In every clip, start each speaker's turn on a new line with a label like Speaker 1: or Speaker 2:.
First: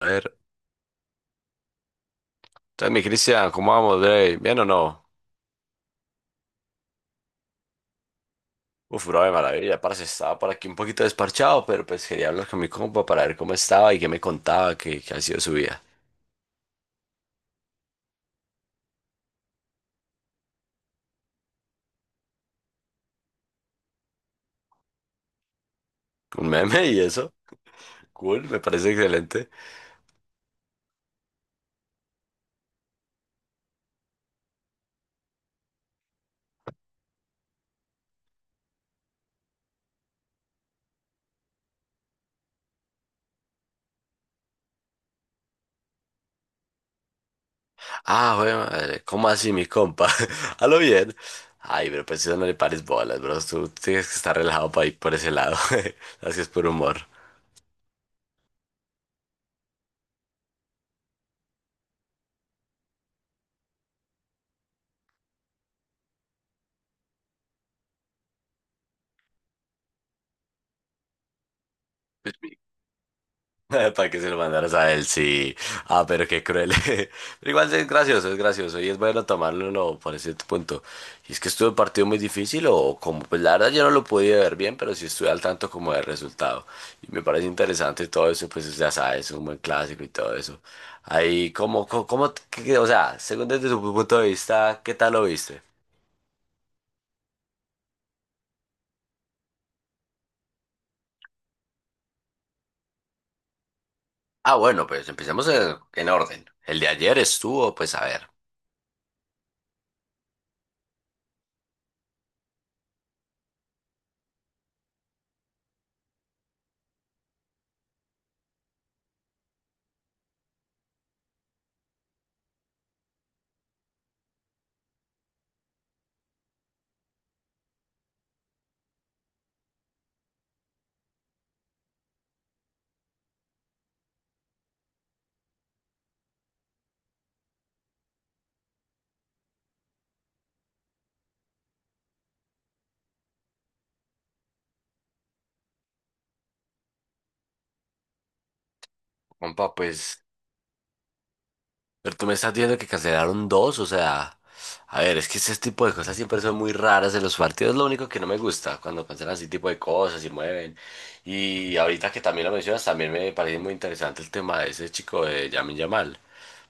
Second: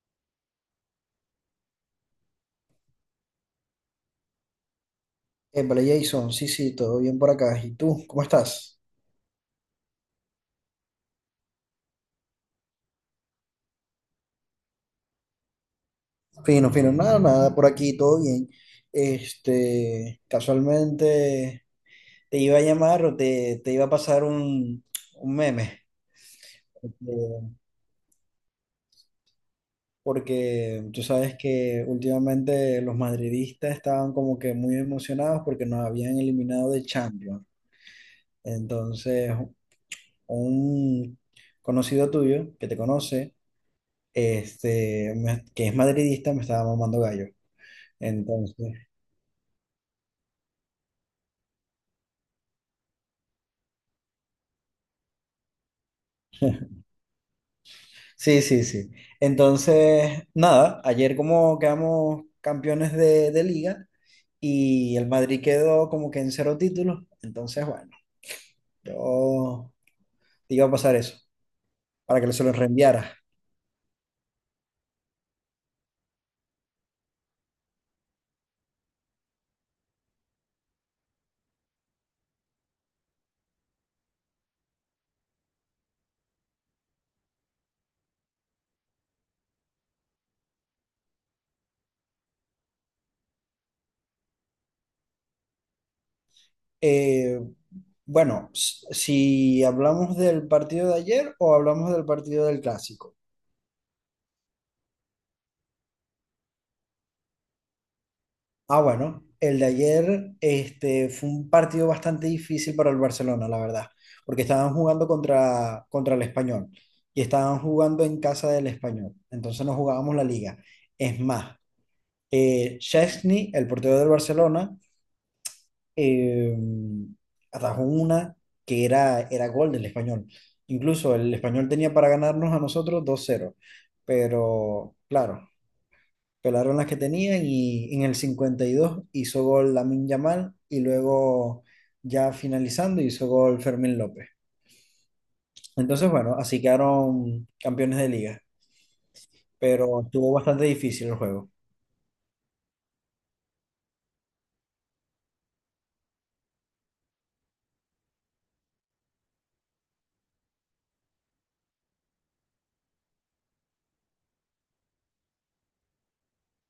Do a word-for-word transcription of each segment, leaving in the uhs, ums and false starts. Speaker 1: A ver, entonces mi Cristian, ¿cómo vamos, Dre? ¿Bien o no?
Speaker 2: Épale, Jason, sí, sí, todo bien por acá. ¿Y tú, cómo estás?
Speaker 1: Uf, bro, de maravilla, parce, estaba por aquí un poquito desparchado, pero pues quería hablar con mi compa para ver cómo estaba y qué me contaba, qué, qué ha sido su vida.
Speaker 2: Fino, fino, nada, nada, por aquí, todo bien. Este, casualmente te iba a llamar o te, te iba a pasar un, un meme,
Speaker 1: Un meme y
Speaker 2: este,
Speaker 1: eso, cool, me parece excelente.
Speaker 2: porque tú sabes que últimamente los madridistas estaban como que muy emocionados porque nos habían eliminado de Champions. Entonces, un conocido tuyo que te conoce, este, me- que es madridista, me estaba mamando gallo.
Speaker 1: Ah, güey,
Speaker 2: Entonces,
Speaker 1: madre, ¿cómo así, mi compa? A lo bien. Ay, pero pues eso no le pares bolas, bro, tú tienes que estar relajado para ir por ese lado, así es por humor.
Speaker 2: sí, sí, sí. Entonces, nada, ayer como quedamos campeones de, de liga, y el Madrid quedó como que en cero títulos. Entonces, bueno, yo te iba a pasar eso para que se lo reenviara.
Speaker 1: Para que se lo mandaras a él, sí. Ah, pero qué cruel. Pero igual es gracioso, es gracioso. Y es bueno tomarlo no, por ese punto. Y es que estuvo un partido muy difícil o como, pues la verdad yo no lo pude ver bien, pero sí estuve al tanto como del resultado. Y me parece interesante todo eso, pues ya sabes, un buen clásico y todo eso. Ahí, como, como, como- qué- o sea, según desde tu punto de vista, ¿qué tal lo viste?
Speaker 2: Eh, bueno, s- si hablamos del partido de ayer o hablamos del partido del clásico.
Speaker 1: Ah, bueno, pues empecemos en, en orden. El de ayer estuvo, pues a ver,
Speaker 2: Ah, bueno, el de ayer este, fue un partido bastante difícil para el Barcelona, la verdad, porque estaban jugando contra, contra el Español, y estaban jugando en casa del Español. Entonces no jugábamos la liga. Es más, eh, Szczęsny, el portero del Barcelona, eh, atajó una que era, era gol del Español. Incluso el Español tenía para ganarnos a nosotros dos cero, pero claro, pelaron las que tenían, y en el cincuenta y dos hizo gol Lamin Yamal, y luego ya finalizando hizo gol Fermín López. Entonces, bueno, así quedaron campeones de liga,
Speaker 1: compa,
Speaker 2: pero
Speaker 1: pues.
Speaker 2: estuvo bastante difícil el juego.
Speaker 1: Pero tú me estás diciendo que cancelaron dos, o sea, a ver, es que ese tipo de cosas siempre son muy raras en los partidos, lo único que no me gusta cuando cancelan ese tipo de cosas y mueven. Y ahorita que también lo mencionas, también me parece muy interesante el tema de ese chico de Yamin Yamal,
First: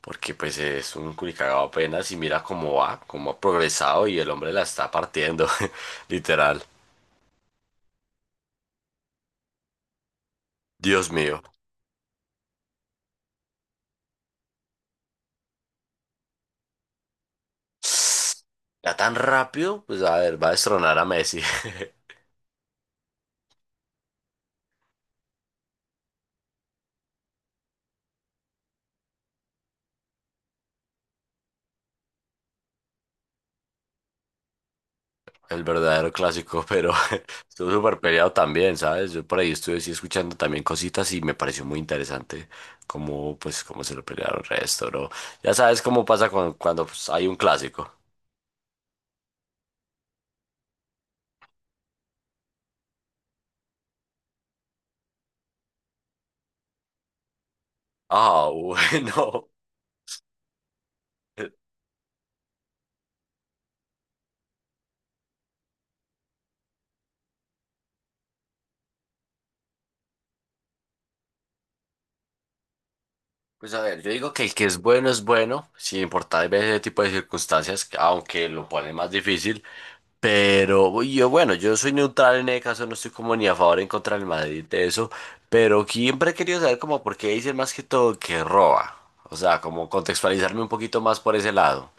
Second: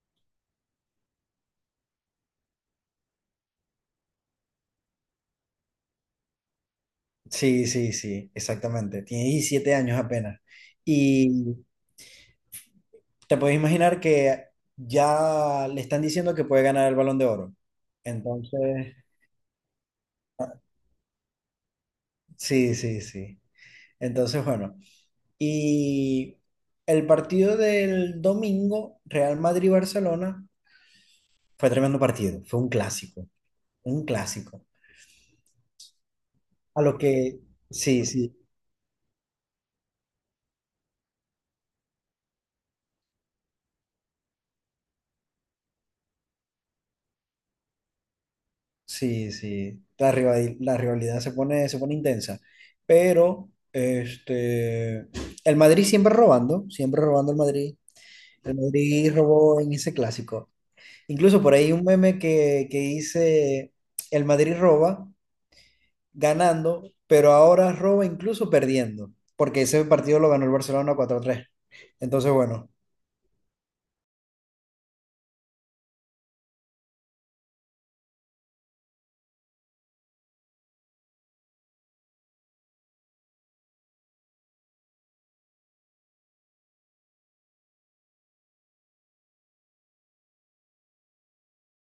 Speaker 1: porque pues es un culicagado apenas y mira cómo va, cómo ha progresado y el hombre la está partiendo, literal.
Speaker 2: Sí, sí, sí, exactamente. Tiene diecisiete años apenas.
Speaker 1: Dios mío.
Speaker 2: Y te puedes imaginar que ya le están diciendo que puede ganar el Balón de Oro.
Speaker 1: Ya
Speaker 2: Entonces,
Speaker 1: tan rápido, pues a ver, va a
Speaker 2: ah,
Speaker 1: destronar a Messi.
Speaker 2: sí, sí, sí. Entonces, bueno. Y el partido del domingo, Real Madrid-Barcelona, fue tremendo partido, fue un clásico, un clásico.
Speaker 1: El verdadero clásico,
Speaker 2: A
Speaker 1: pero
Speaker 2: lo que,
Speaker 1: estuvo súper
Speaker 2: sí,
Speaker 1: peleado
Speaker 2: sí,
Speaker 1: también, ¿sabes? Yo por ahí estuve sí, escuchando también cositas y me pareció muy interesante cómo, pues, cómo se lo pelearon el resto, ¿no? Ya sabes cómo pasa cuando, cuando pues, hay un clásico.
Speaker 2: sí, sí, la rival- la rivalidad se pone, se pone intensa, pero este, el Madrid siempre robando, siempre robando el Madrid.
Speaker 1: Ah,
Speaker 2: El Madrid
Speaker 1: bueno.
Speaker 2: robó en ese clásico. Incluso por ahí un meme que, que dice, el Madrid roba ganando, pero ahora roba incluso perdiendo, porque ese partido lo ganó el Barcelona cuatro a tres. Entonces, bueno,
Speaker 1: Pues a ver, yo digo que el que es bueno es bueno, sin importar ver ese tipo de circunstancias, aunque lo pone más difícil. Pero yo, bueno, yo soy neutral en ese caso, no estoy como ni a favor ni en contra del Madrid de eso, pero siempre he querido saber como por qué dicen más que todo que roba. O sea, como contextualizarme un poquito más por ese lado.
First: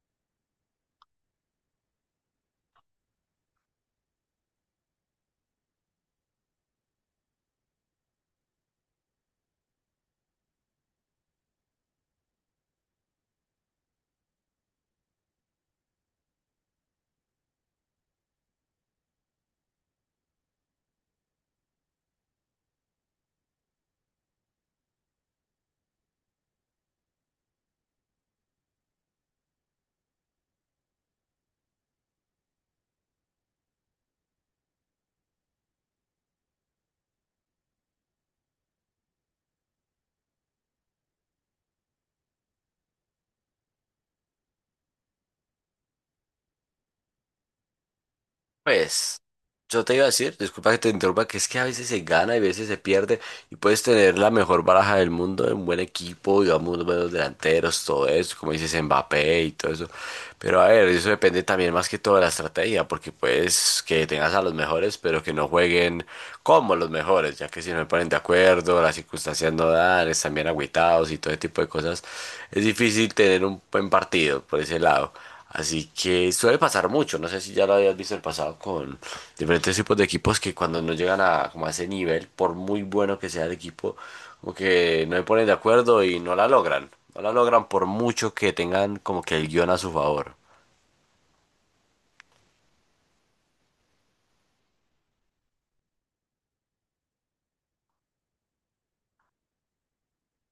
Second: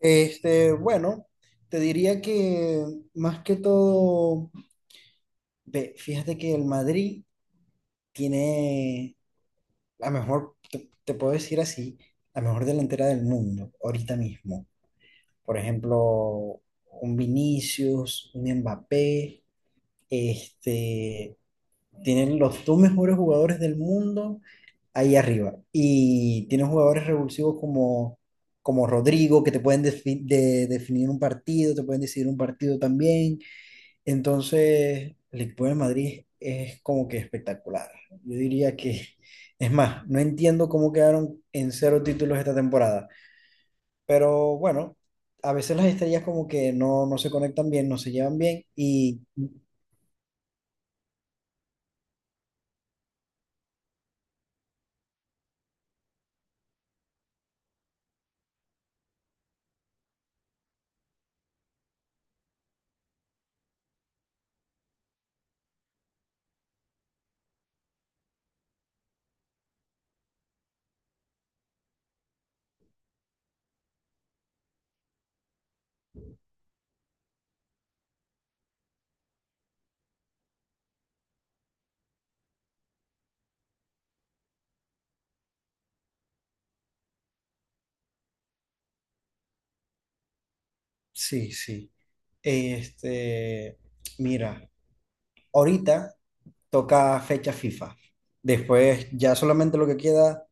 Speaker 2: este, bueno, te diría que más que todo, ve, fíjate que el Madrid tiene la mejor, te, te puedo decir así, la mejor delantera del mundo ahorita mismo. Por ejemplo, un Vinicius, un Mbappé, este, Tienen los dos mejores jugadores del mundo ahí arriba. Y tienen jugadores revulsivos como, como Rodrigo, que te pueden defi- de- definir un partido, te pueden decidir un partido también. Entonces, el equipo de Madrid es como que espectacular. Yo diría que, es más, no entiendo cómo quedaron en cero títulos esta temporada. Pero bueno, a veces las estrellas como que no, no se conectan bien, no se llevan bien.
Speaker 1: Pues,
Speaker 2: Y
Speaker 1: yo te iba a decir, disculpa que te interrumpa, que es que a veces se gana y a veces se pierde y puedes tener la mejor baraja del mundo, un buen equipo, digamos, unos buenos delanteros, todo eso, como dices, Mbappé y todo eso. Pero a ver, eso depende también más que todo de la estrategia, porque puedes que tengas a los mejores, pero que no jueguen como los mejores, ya que si no se ponen de acuerdo, las circunstancias no dan, están bien agüitados y todo ese tipo de cosas, es difícil tener un buen partido por ese lado. Así que suele pasar mucho, no sé si ya lo habías visto el pasado con diferentes tipos de equipos que cuando no llegan a, como a ese nivel, por muy bueno que sea el equipo, como que no se ponen de acuerdo y no la logran. No la logran por mucho que tengan como que el guión a su favor.
Speaker 2: sí, sí. Este, mira. Ahorita toca fecha FIFA. Después ya solamente lo que queda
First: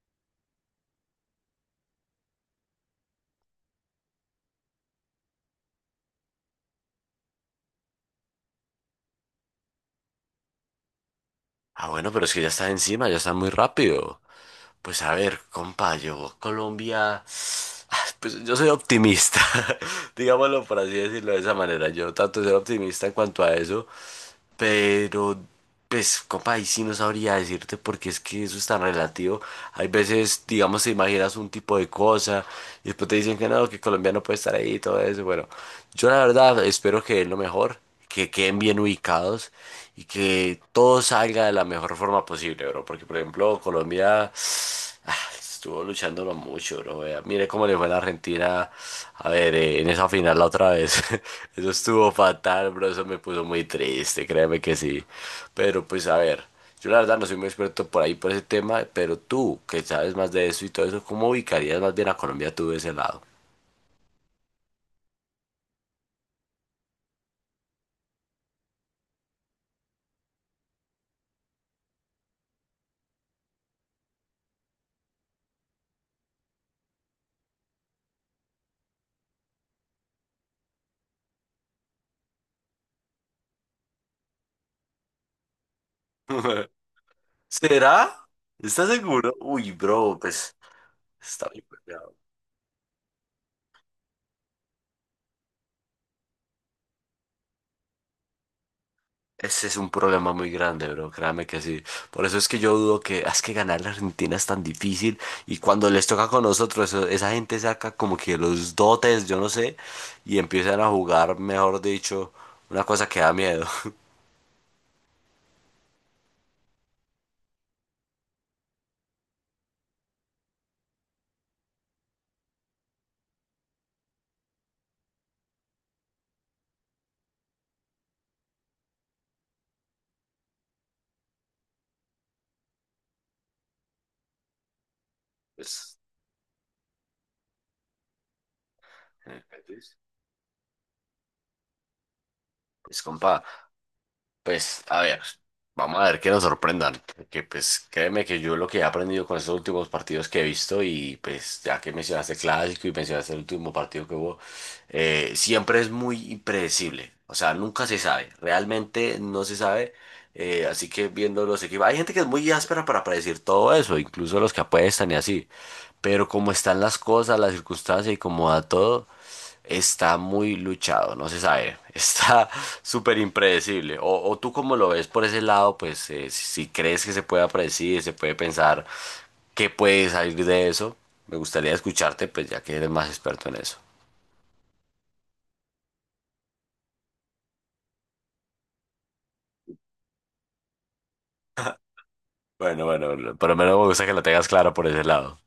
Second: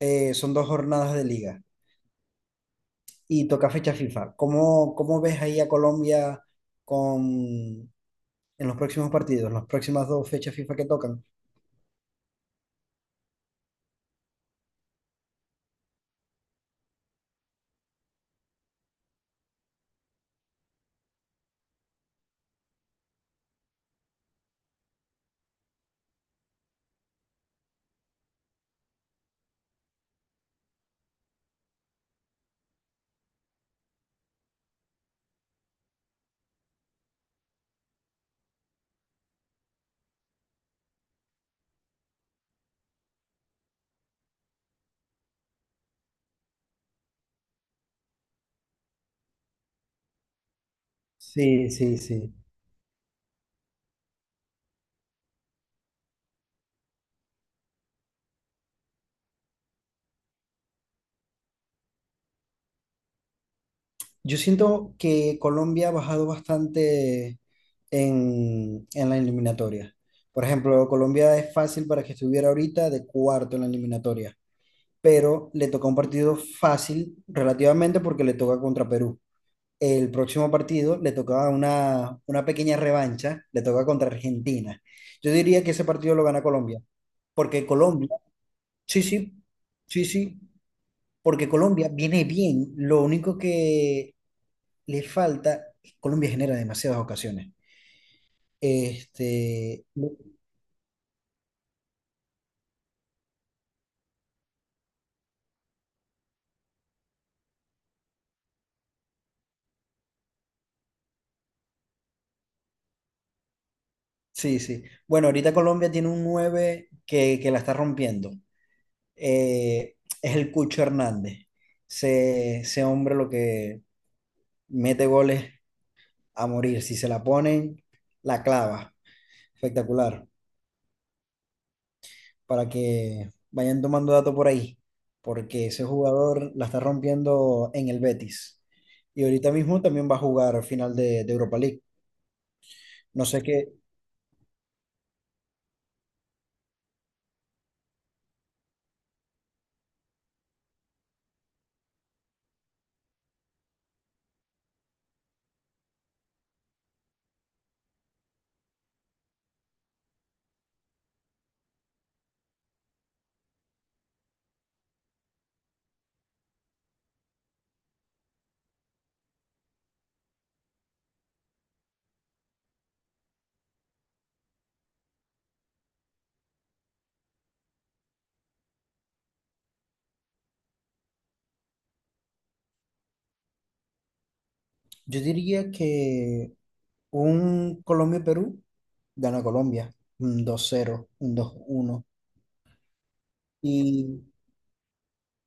Speaker 2: eh, son dos jornadas de liga y toca fecha FIFA. ¿Cómo, cómo ves ahí a Colombia con, en los próximos partidos, en las próximas dos fechas FIFA que tocan?
Speaker 1: Ah, bueno, pero es que ya están encima, ya están muy rápido. Pues a ver, compa, yo, Colombia. Ah, pues yo soy optimista, digámoslo por así decirlo de esa manera. Yo trato de ser optimista en cuanto a eso. Pero, pues, compa, ahí sí no sabría decirte porque es que eso es tan relativo. Hay veces, digamos, te imaginas un tipo de cosa y después te dicen que no, que Colombia no puede estar ahí y todo eso. Bueno, yo la verdad espero que es lo mejor, que queden bien ubicados y que todo salga de la mejor forma posible, bro. Porque, por ejemplo, Colombia, estuvo luchándolo mucho, bro. Vea. Mire cómo le fue a la Argentina. A ver, eh, en esa final la otra vez. Eso
Speaker 2: Sí, sí,
Speaker 1: estuvo
Speaker 2: sí.
Speaker 1: fatal, bro. Eso me puso muy triste, créeme que sí. Pero pues a ver, yo la verdad no soy muy experto por ahí, por ese tema. Pero tú, que sabes más de eso y todo eso, ¿cómo ubicarías más bien a Colombia tú de ese lado?
Speaker 2: Yo siento que Colombia ha bajado bastante en, en la eliminatoria. Por ejemplo, Colombia es fácil para que estuviera ahorita de cuarto en la eliminatoria, pero le toca un partido fácil relativamente porque le toca contra Perú. El próximo partido le toca una, una pequeña revancha, le toca contra Argentina. Yo diría que ese partido lo gana Colombia, porque Colombia,
Speaker 1: ¿Será? ¿Estás
Speaker 2: sí, sí,
Speaker 1: seguro? Uy,
Speaker 2: sí,
Speaker 1: bro,
Speaker 2: sí,
Speaker 1: pues
Speaker 2: porque
Speaker 1: está bien.
Speaker 2: Colombia viene bien. Lo único que le falta, Colombia genera demasiadas ocasiones.
Speaker 1: Ese es
Speaker 2: Este,
Speaker 1: un problema muy grande, bro, créame que sí. Por eso es que yo dudo que, "Ah, es que ganar la Argentina es tan difícil y cuando les toca con nosotros, eso- esa gente saca como que los dotes, yo no sé, y empiezan a jugar, mejor dicho, una cosa que da miedo".
Speaker 2: sí, sí. Bueno, ahorita Colombia tiene un nueve que, que la está rompiendo. eh, es el Cucho Hernández. Ese, ese hombre lo que mete goles a morir. Si se la ponen, la clava. Espectacular. Para que vayan tomando datos por ahí. Porque ese
Speaker 1: Pues,
Speaker 2: jugador la está rompiendo en el Betis. Y
Speaker 1: eh,
Speaker 2: ahorita mismo también va a jugar final de, de Europa League.
Speaker 1: pues,
Speaker 2: No sé
Speaker 1: compa.
Speaker 2: qué.
Speaker 1: Pues, a ver, vamos a ver que nos sorprendan, porque pues créeme que yo lo que he aprendido con estos últimos partidos que he visto y pues ya que mencionaste el clásico y mencionaste el último partido que hubo, eh, siempre es muy impredecible, o sea, nunca se sabe, realmente no se sabe, eh, así que viendo los equipos, hay gente que es muy áspera para predecir todo eso, incluso los que apuestan y así, pero como están las cosas, las circunstancias y como da todo. Está muy luchado, no se sabe. Está súper impredecible. O, o tú como lo ves por ese lado, pues eh, si, si crees que se pueda predecir, se puede pensar qué puede salir de eso, me gustaría escucharte, pues ya que eres más experto en eso.
Speaker 2: Yo diría que un Colombia-Perú gana Colombia. Un dos cero, un dos uno.
Speaker 1: Bueno, bueno, por lo menos me gusta que
Speaker 2: y
Speaker 1: lo tengas claro por ese lado.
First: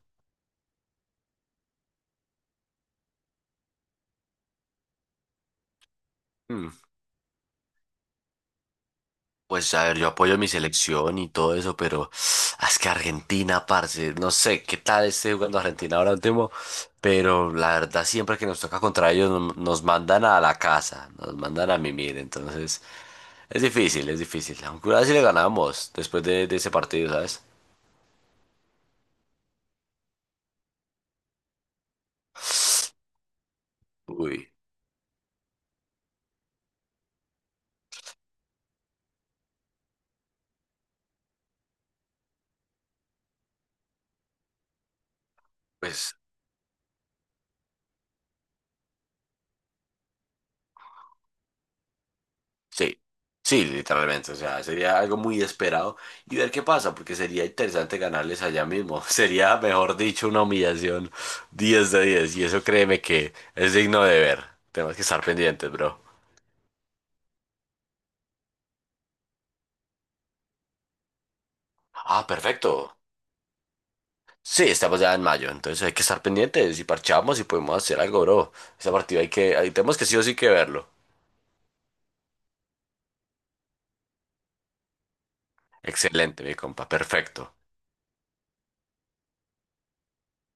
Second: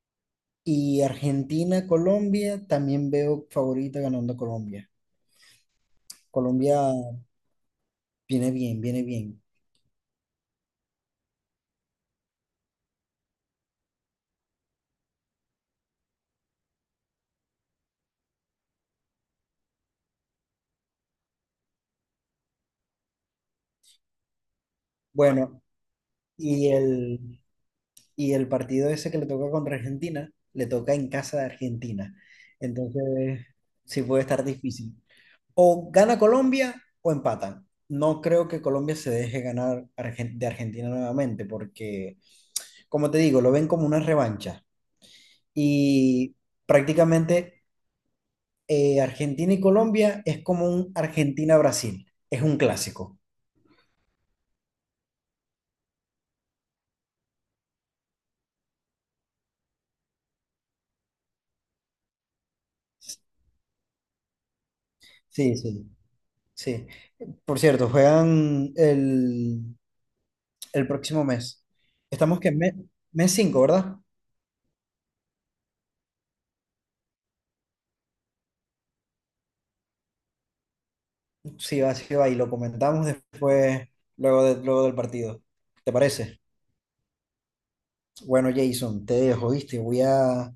Speaker 2: Y Argentina, Colombia, también veo favorita ganando Colombia.
Speaker 1: Mm.
Speaker 2: Colombia viene bien, viene bien.
Speaker 1: Pues a ver, yo apoyo mi selección y todo eso, pero ah, es que Argentina, parce, no sé qué tal esté jugando Argentina ahora último, pero la verdad siempre que nos toca contra ellos no- nos mandan a la casa, nos mandan a mimir, entonces es difícil, es difícil. Aunque una vez sí le
Speaker 2: Bueno,
Speaker 1: ganamos después de, de
Speaker 2: y
Speaker 1: ese partido, ¿sabes?
Speaker 2: el, y el partido ese que le toca contra Argentina, le toca en casa de Argentina. Entonces, sí puede estar
Speaker 1: Uy,
Speaker 2: difícil. O gana Colombia o empatan. No creo que Colombia se deje ganar Argen- de Argentina nuevamente, porque, como te digo, lo ven como una revancha.
Speaker 1: pues
Speaker 2: Y prácticamente eh, Argentina y Colombia es como un Argentina-Brasil. Es un
Speaker 1: sí,
Speaker 2: clásico.
Speaker 1: sí, literalmente, o sea, sería algo muy esperado y ver qué pasa, porque sería interesante ganarles allá mismo, sería, mejor dicho, una humillación diez de diez. Y eso créeme que es digno de ver, tenemos que estar
Speaker 2: Sí,
Speaker 1: pendientes,
Speaker 2: sí,
Speaker 1: bro.
Speaker 2: sí. Por cierto, juegan el, el próximo mes.
Speaker 1: Ah,
Speaker 2: Estamos que en
Speaker 1: perfecto.
Speaker 2: mes, mes cinco, ¿verdad?
Speaker 1: Sí, estamos ya en mayo, entonces hay que estar pendientes y parchamos y podemos hacer algo, bro. Ese partido hay que, ahí tenemos que sí o sí que verlo.
Speaker 2: Sí, va, sí, va. Y lo comentamos después, luego, de- luego del partido. ¿Te parece?
Speaker 1: Excelente, mi compa, perfecto.
Speaker 2: Bueno, Jason, te dejo, ¿viste? Voy a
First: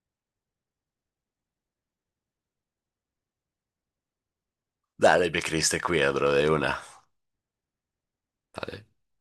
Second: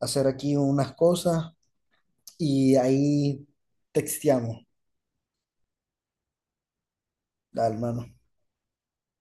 Speaker 2: hacer aquí unas cosas y ahí texteamos.
Speaker 1: Dale, mi Cris, te cuida, bro, de una.
Speaker 2: Dale, hermano.
Speaker 1: Dale.